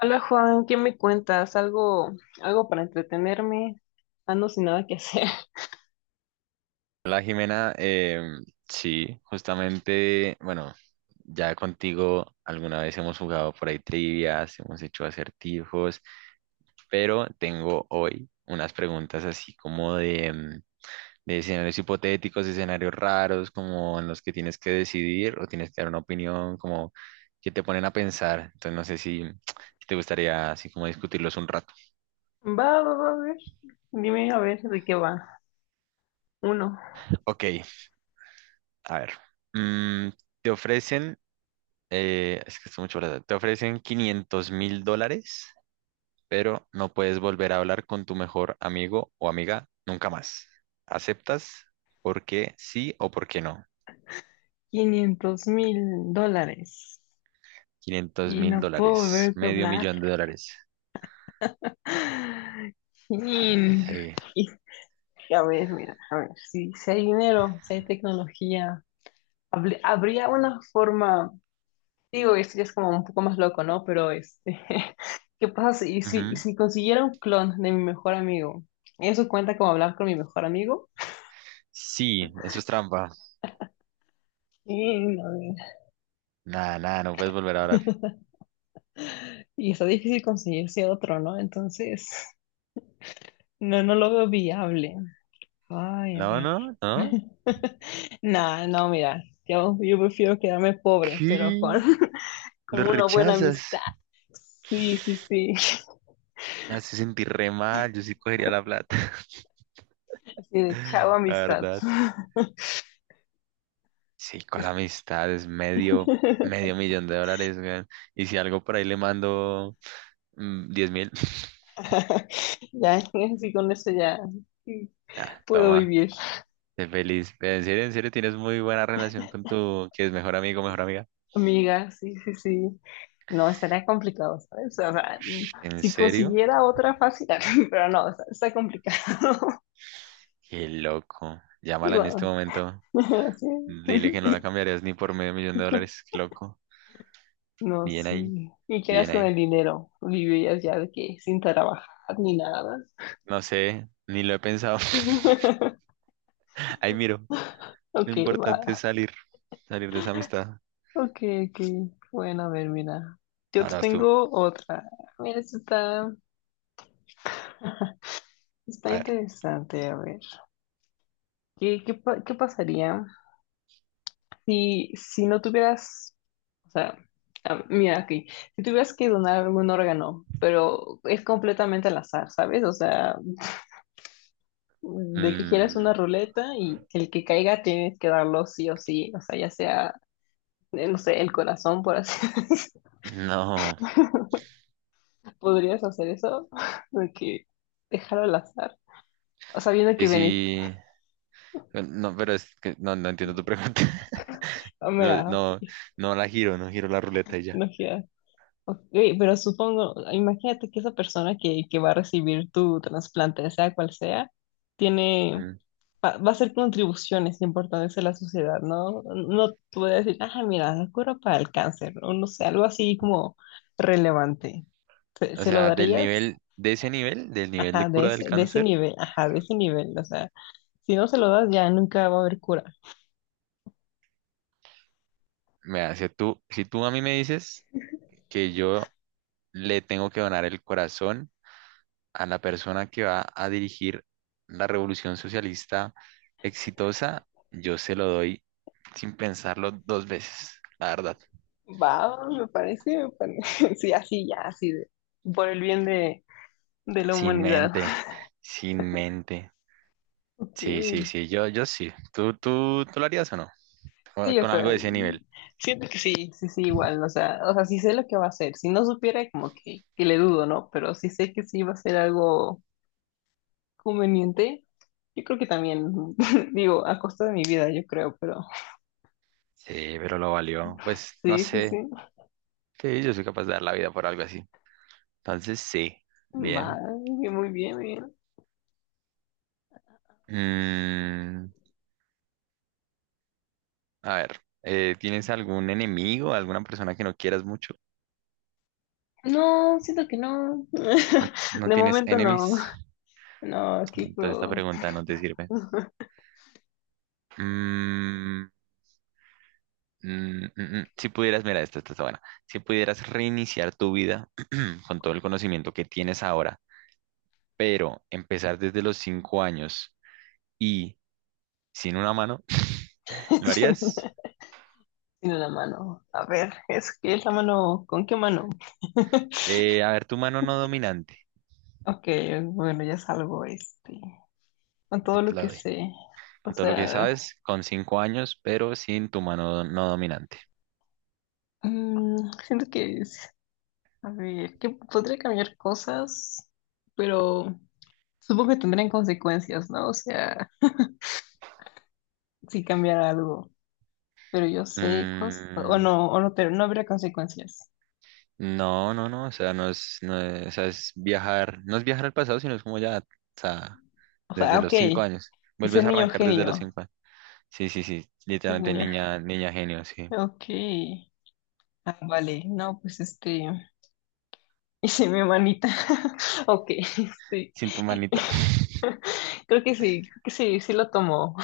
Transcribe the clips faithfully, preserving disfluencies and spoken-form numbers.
Hola Juan, ¿qué me cuentas? ¿Algo, algo para entretenerme? Ando sin nada que hacer. Hola Jimena, Em, sí, justamente, bueno, ya contigo alguna vez hemos jugado por ahí trivias, hemos hecho acertijos, pero tengo hoy unas preguntas así como de, em, de escenarios hipotéticos, escenarios raros, como en los que tienes que decidir o tienes que dar una opinión, como que te ponen a pensar. Entonces no sé si, si te gustaría así como discutirlos un rato. Va, va, va, a ver. Dime a ver de qué va. Uno, Ok, a ver, mm, te ofrecen, eh, es que es mucho plata. Te ofrecen quinientos mil dólares, pero no puedes volver a hablar con tu mejor amigo o amiga nunca más. ¿Aceptas? ¿Por qué sí o por qué no? quinientos mil dólares. Quinientos Y mil no puedo dólares, volver a medio hablar. millón de dólares. Chin. Sí. Y, a ver, mira, a ver, si, si hay dinero, si hay tecnología, habl- habría una forma. Digo, esto ya es como un poco más loco, ¿no? Pero este, ¿qué pasa si, si, Ujú. si consiguiera un clon de mi mejor amigo? ¿Eso cuenta como hablar con mi mejor amigo? Sí, eso es trampa. Y, no, Nada, nada, no puedes volver a hablar. y está difícil conseguirse otro, ¿no? Entonces, no, no lo veo viable. Ay, a No, ver. no, no. Nah, no, mira, yo, yo prefiero quedarme pobre, pero con, ¿Qué? ¿Lo con una buena rechazas? amistad. Sí, sí, sí. Me hace sentir re mal, yo sí cogería la plata. Así de chavo La amistad. verdad. Sí, con amistades, medio, medio millón de dólares, weón. Y si algo por ahí le mando mm, diez mil, Ya, así con eso ya sí, ya, puedo toma, vivir, sé feliz. Pero en serio, en serio, tienes muy buena relación con tu, que es mejor amigo, mejor amiga. amiga, sí, sí, sí. No, estaría complicado, ¿sabes? O sea, Ush, ¿en si serio? consiguiera otra fácil, pero no, está, está complicado. Qué loco. Y Llámala en este bueno, momento. Dile que no sí. la cambiarías ni por medio millón de dólares. Qué loco. No, Bien ahí, sí. ¿Y qué harías bien con ahí. el dinero? ¿Vivirías ya de que sin trabajar ni nada? No sé, ni lo he pensado. Ahí miro. Lo Ok, importante es va. salir, salir de esa amistad. Ok, ok. Bueno, a ver, mira. Yo te Ahora vas tú. tengo otra. Mira, esta está, está A ver. interesante, a ver. ¿Qué, qué, pa- qué pasaría si, si no tuvieras, o sea, ah, mira aquí, si tuvieras que donar algún órgano, pero es completamente al azar, ¿sabes? O sea, de que quieras una Mm, ruleta y el que caiga tienes que darlo sí o sí, o sea, ya sea, eh, no sé, el corazón, por así decirlo. No, ¿Podrías hacer eso? De que dejarlo al azar, sabiendo y que venís. si... No, pero es que no, no entiendo tu pregunta. Ah, No, mira, no, ok, no la giro, no giro la ruleta y ya. no giras. Ok, pero supongo, imagínate que esa persona que, que va a recibir tu trasplante, sea cual sea, tiene, Mm. va, va a hacer contribuciones importantes a la sociedad, ¿no? No te voy a decir, ah, mira, la cura para el cáncer, o no sé, algo así como relevante. ¿Se, O se lo sea, del darías? nivel, de ese nivel, del nivel de Ajá, de cura del ese, de ese cáncer, nivel, ajá, de ese nivel, o sea, si no se lo das ya nunca va a haber cura. me hace tú, si tú a mí me dices que yo le tengo que donar el corazón a la persona que va a dirigir la revolución socialista exitosa, yo se lo doy sin pensarlo dos veces, la verdad, Va, me parece, me parece, sí, así, ya, así, de- por el bien de, de la sin humanidad. mente, sin mente. Ok. Sí, sí, sí, yo, yo sí. ¿Tú, tú, tú lo harías o no? O- Sí, o Con sea, algo de ese nivel. siento que sí, sí, sí, igual, o sea, o sea, sí sé lo que va a hacer. Si no supiera, como que, que le dudo, ¿no? Pero sí sé que sí va a ser algo conveniente. Yo creo que también, digo, a costa de mi vida, yo creo, pero Sí, pero lo valió. Pues no sí, sí, sé. sí. Sí, yo soy capaz de dar la vida por algo así. Entonces, sí. Va, Bien. muy bien, muy bien. Mm, a ver, eh, ¿tienes algún enemigo, alguna persona que no quieras mucho? No, siento que no. ¿No, no De tienes momento no. enemies? No, aquí Entonces esta pero pregunta no te sirve. Mm, mm, mm, mm. Si pudieras, mira, esta, esta está buena. Si pudieras reiniciar tu vida con todo el conocimiento que tienes ahora pero empezar desde los cinco años y sin una mano, ¿lo Tiene harías? una tiene una mano. A ver, es que es la mano. ¿Con qué mano? Eh, a ver, tu mano no dominante, Ok, bueno, ya salgo este. Con que todo te lo la que doy. sé. O Con todo lo que sea, sabes, con cinco años, pero sin tu mano no dominante. mm, siento que es, a ver, que podría cambiar cosas, pero supongo que tendrían consecuencias, ¿no? O sea, si cambiara algo, pero yo sé cosas, o Mm, no, o no, pero no habría consecuencias. no, no, no, o sea, no es, no es- o sea, es viajar, no es viajar al pasado, sino es como ya, o sea, O sea, desde ok, los cinco años. y ser Vuelves a niño arrancar desde los genio, cinco años. Sí, sí, sí, ser literalmente niño niña, niña genio, sí. genio, ok. Ah, vale, no, pues este, hice mi manita. Ok, este, Sin tu manita. creo que sí, creo que sí, sí lo tomo.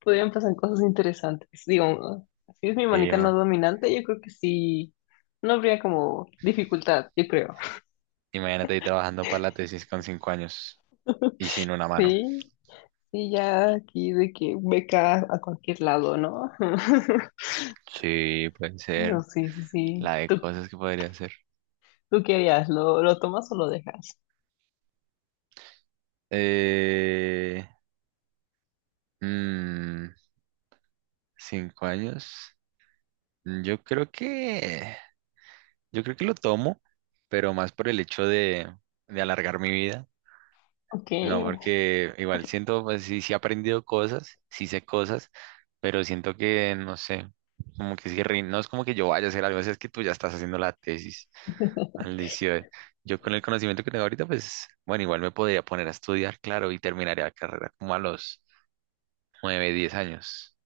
Podrían pasar cosas interesantes. Digo, si es mi Sí, manica no man. dominante, yo creo que sí, no habría como dificultad, yo creo. Imagínate ahí trabajando para la tesis con cinco años. Y sin una mano. Sí, sí, ya aquí de que beca a cualquier lado, ¿no? Sí, puede No, ser. sí, sí, sí. La de ¿Tú, cosas que podría hacer. tú qué harías? ¿Lo, lo tomas o lo dejas? Eh, mm, cinco años. Mm, Yo creo que, yo creo que lo tomo, pero más por el hecho de, de alargar mi vida. Ok, No, porque igual siento, pues sí, sí he aprendido cosas, sí sé cosas, pero siento que, no sé, como que sí, rin- no es como que yo vaya a hacer algo, es que tú ya estás haciendo la tesis. Maldición. Yo con el conocimiento que tengo ahorita, pues, bueno, igual me podría poner a estudiar, claro, y terminaría la carrera como a los nueve, diez años.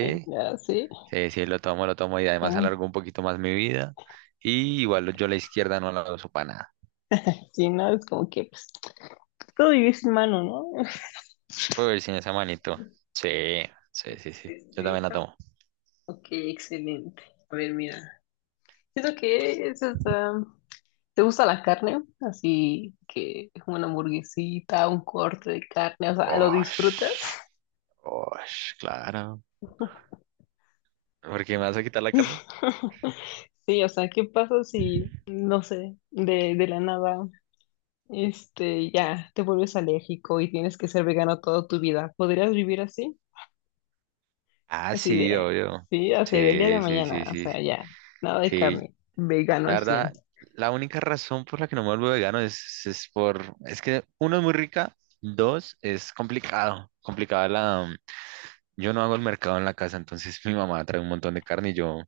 ok, ya, sí. sí, sí, lo tomo, lo tomo y Ya, además no- alargo un poquito más mi vida. Y igual yo la izquierda no la uso para nada. sí, no, es como que, pues, todo vivir sin mano, ¿no? Fue ver sin esa manito. Sí, sí, sí, sí. Sí, Yo también sí. la ¿No? tomo. Ok, excelente. A ver, mira. Siento que eso está. ¿Te gusta la carne? Así que una hamburguesita, un corte de carne, o sea, ¿lo Osh, disfrutas? osh, claro. ¿Por qué me vas a quitar la carne? Sí, o sea, ¿qué pasa si, no sé, de, de la nada, este, ya te vuelves alérgico y tienes que ser vegano toda tu vida? ¿Podrías vivir así? Ah, ¿Así sí, de, obvio. sí, así del día de Sí, sí, mañana, sí, o sí. sea, ya, nada de Sí, carne, vegano la al cien? verdad, la única razón por la que no me vuelvo vegano es, es por, es que uno es muy rica, dos es complicado, complicada la, mm, yo no hago el mercado en la casa, entonces mi mamá trae un montón de carne y yo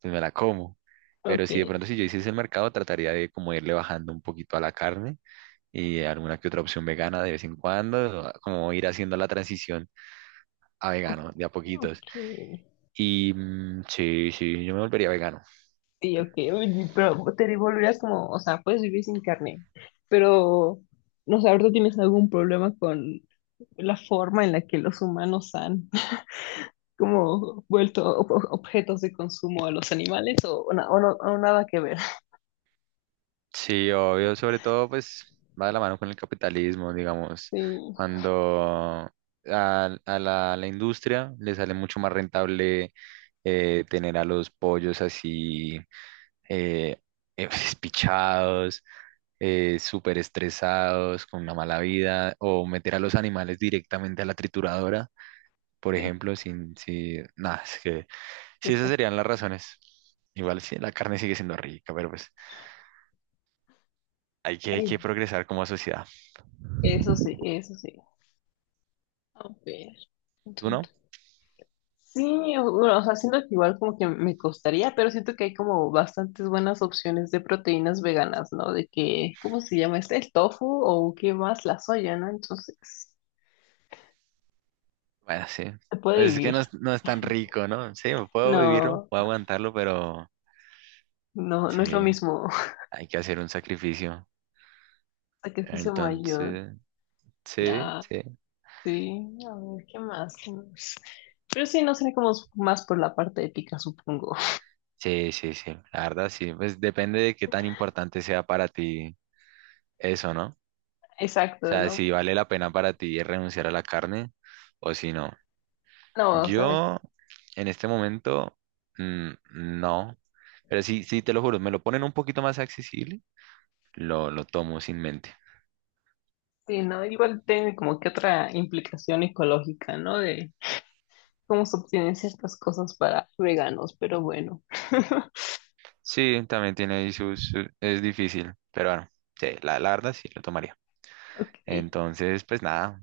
pues me la como. Pero Ok, si de pronto si yo hiciese el mercado, trataría de como irle bajando un poquito a la carne y alguna que otra opción vegana de vez en cuando, ah, como ir haciendo la transición a o- vegano de a poquitos. ok. Y mm, sí, sí, yo me volvería vegano. Sí, ok, uy, sí, pero te volverías como, o sea, puedes vivir sin carne, pero no sé, ahorita tienes algún problema con la forma en la que los humanos han como vuelto ob- ob- objetos de consumo a los animales o, o na- o no, o nada que ver. Sí, obvio, sobre todo pues va de la mano con el capitalismo, digamos, Sí, cuando a, a la, a la industria le sale mucho más rentable eh, tener a los pollos así eh, eh, espichados, eh, súper estresados, con una mala vida, o meter a los animales directamente a la trituradora, por sí, ejemplo, sin, si, nada, es que sí, esas está serían las razones. Igual sí, la carne sigue siendo rica, pero pues hay que, hay ahí. que progresar como sociedad. Eso sí, eso sí. A ver. ¿Tú no? Sí, o bueno, o sea, siento que igual como que me costaría, pero siento que hay como bastantes buenas opciones de proteínas veganas, ¿no? De que, ¿cómo se llama este? El tofu o qué más, la soya, ¿no? Entonces, Bueno, sí. se puede Pues es que vivir. no, es no es tan rico, ¿no? Sí, puedo vivirlo, No, puedo aguantarlo, pero no, no es lo sí, mismo. hay que hacer un sacrificio. Sacrificio mayor. Entonces, sí, Ah, sí, sí, a ver, ¿qué más? ¿Qué más? Pero sí, no sería como más por la parte ética, supongo. sí, sí, sí. La verdad, sí. Pues depende de qué tan importante sea para ti eso, ¿no? O Exacto, sea, ¿no? si vale la pena para ti renunciar a la carne o si no. No, o sea, Yo, en este momento, mm, no. Pero sí, sí, te lo juro, me lo ponen un poquito más accesible, lo, lo tomo sin mente. sí, ¿no? Igual tiene como que otra implicación ecológica, ¿no? De cómo se obtienen ciertas cosas para veganos, pero bueno. Sí, también tiene ahí sus, su- es difícil, pero bueno, sí, la, la verdad sí lo tomaría. Ok. Entonces, pues nada,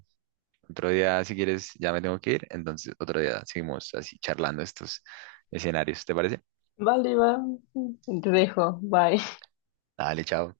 otro día si quieres ya me tengo que ir, entonces otro día seguimos así charlando estos escenarios, ¿te parece? Vale, va. Te dejo. Bye. Dale, chao.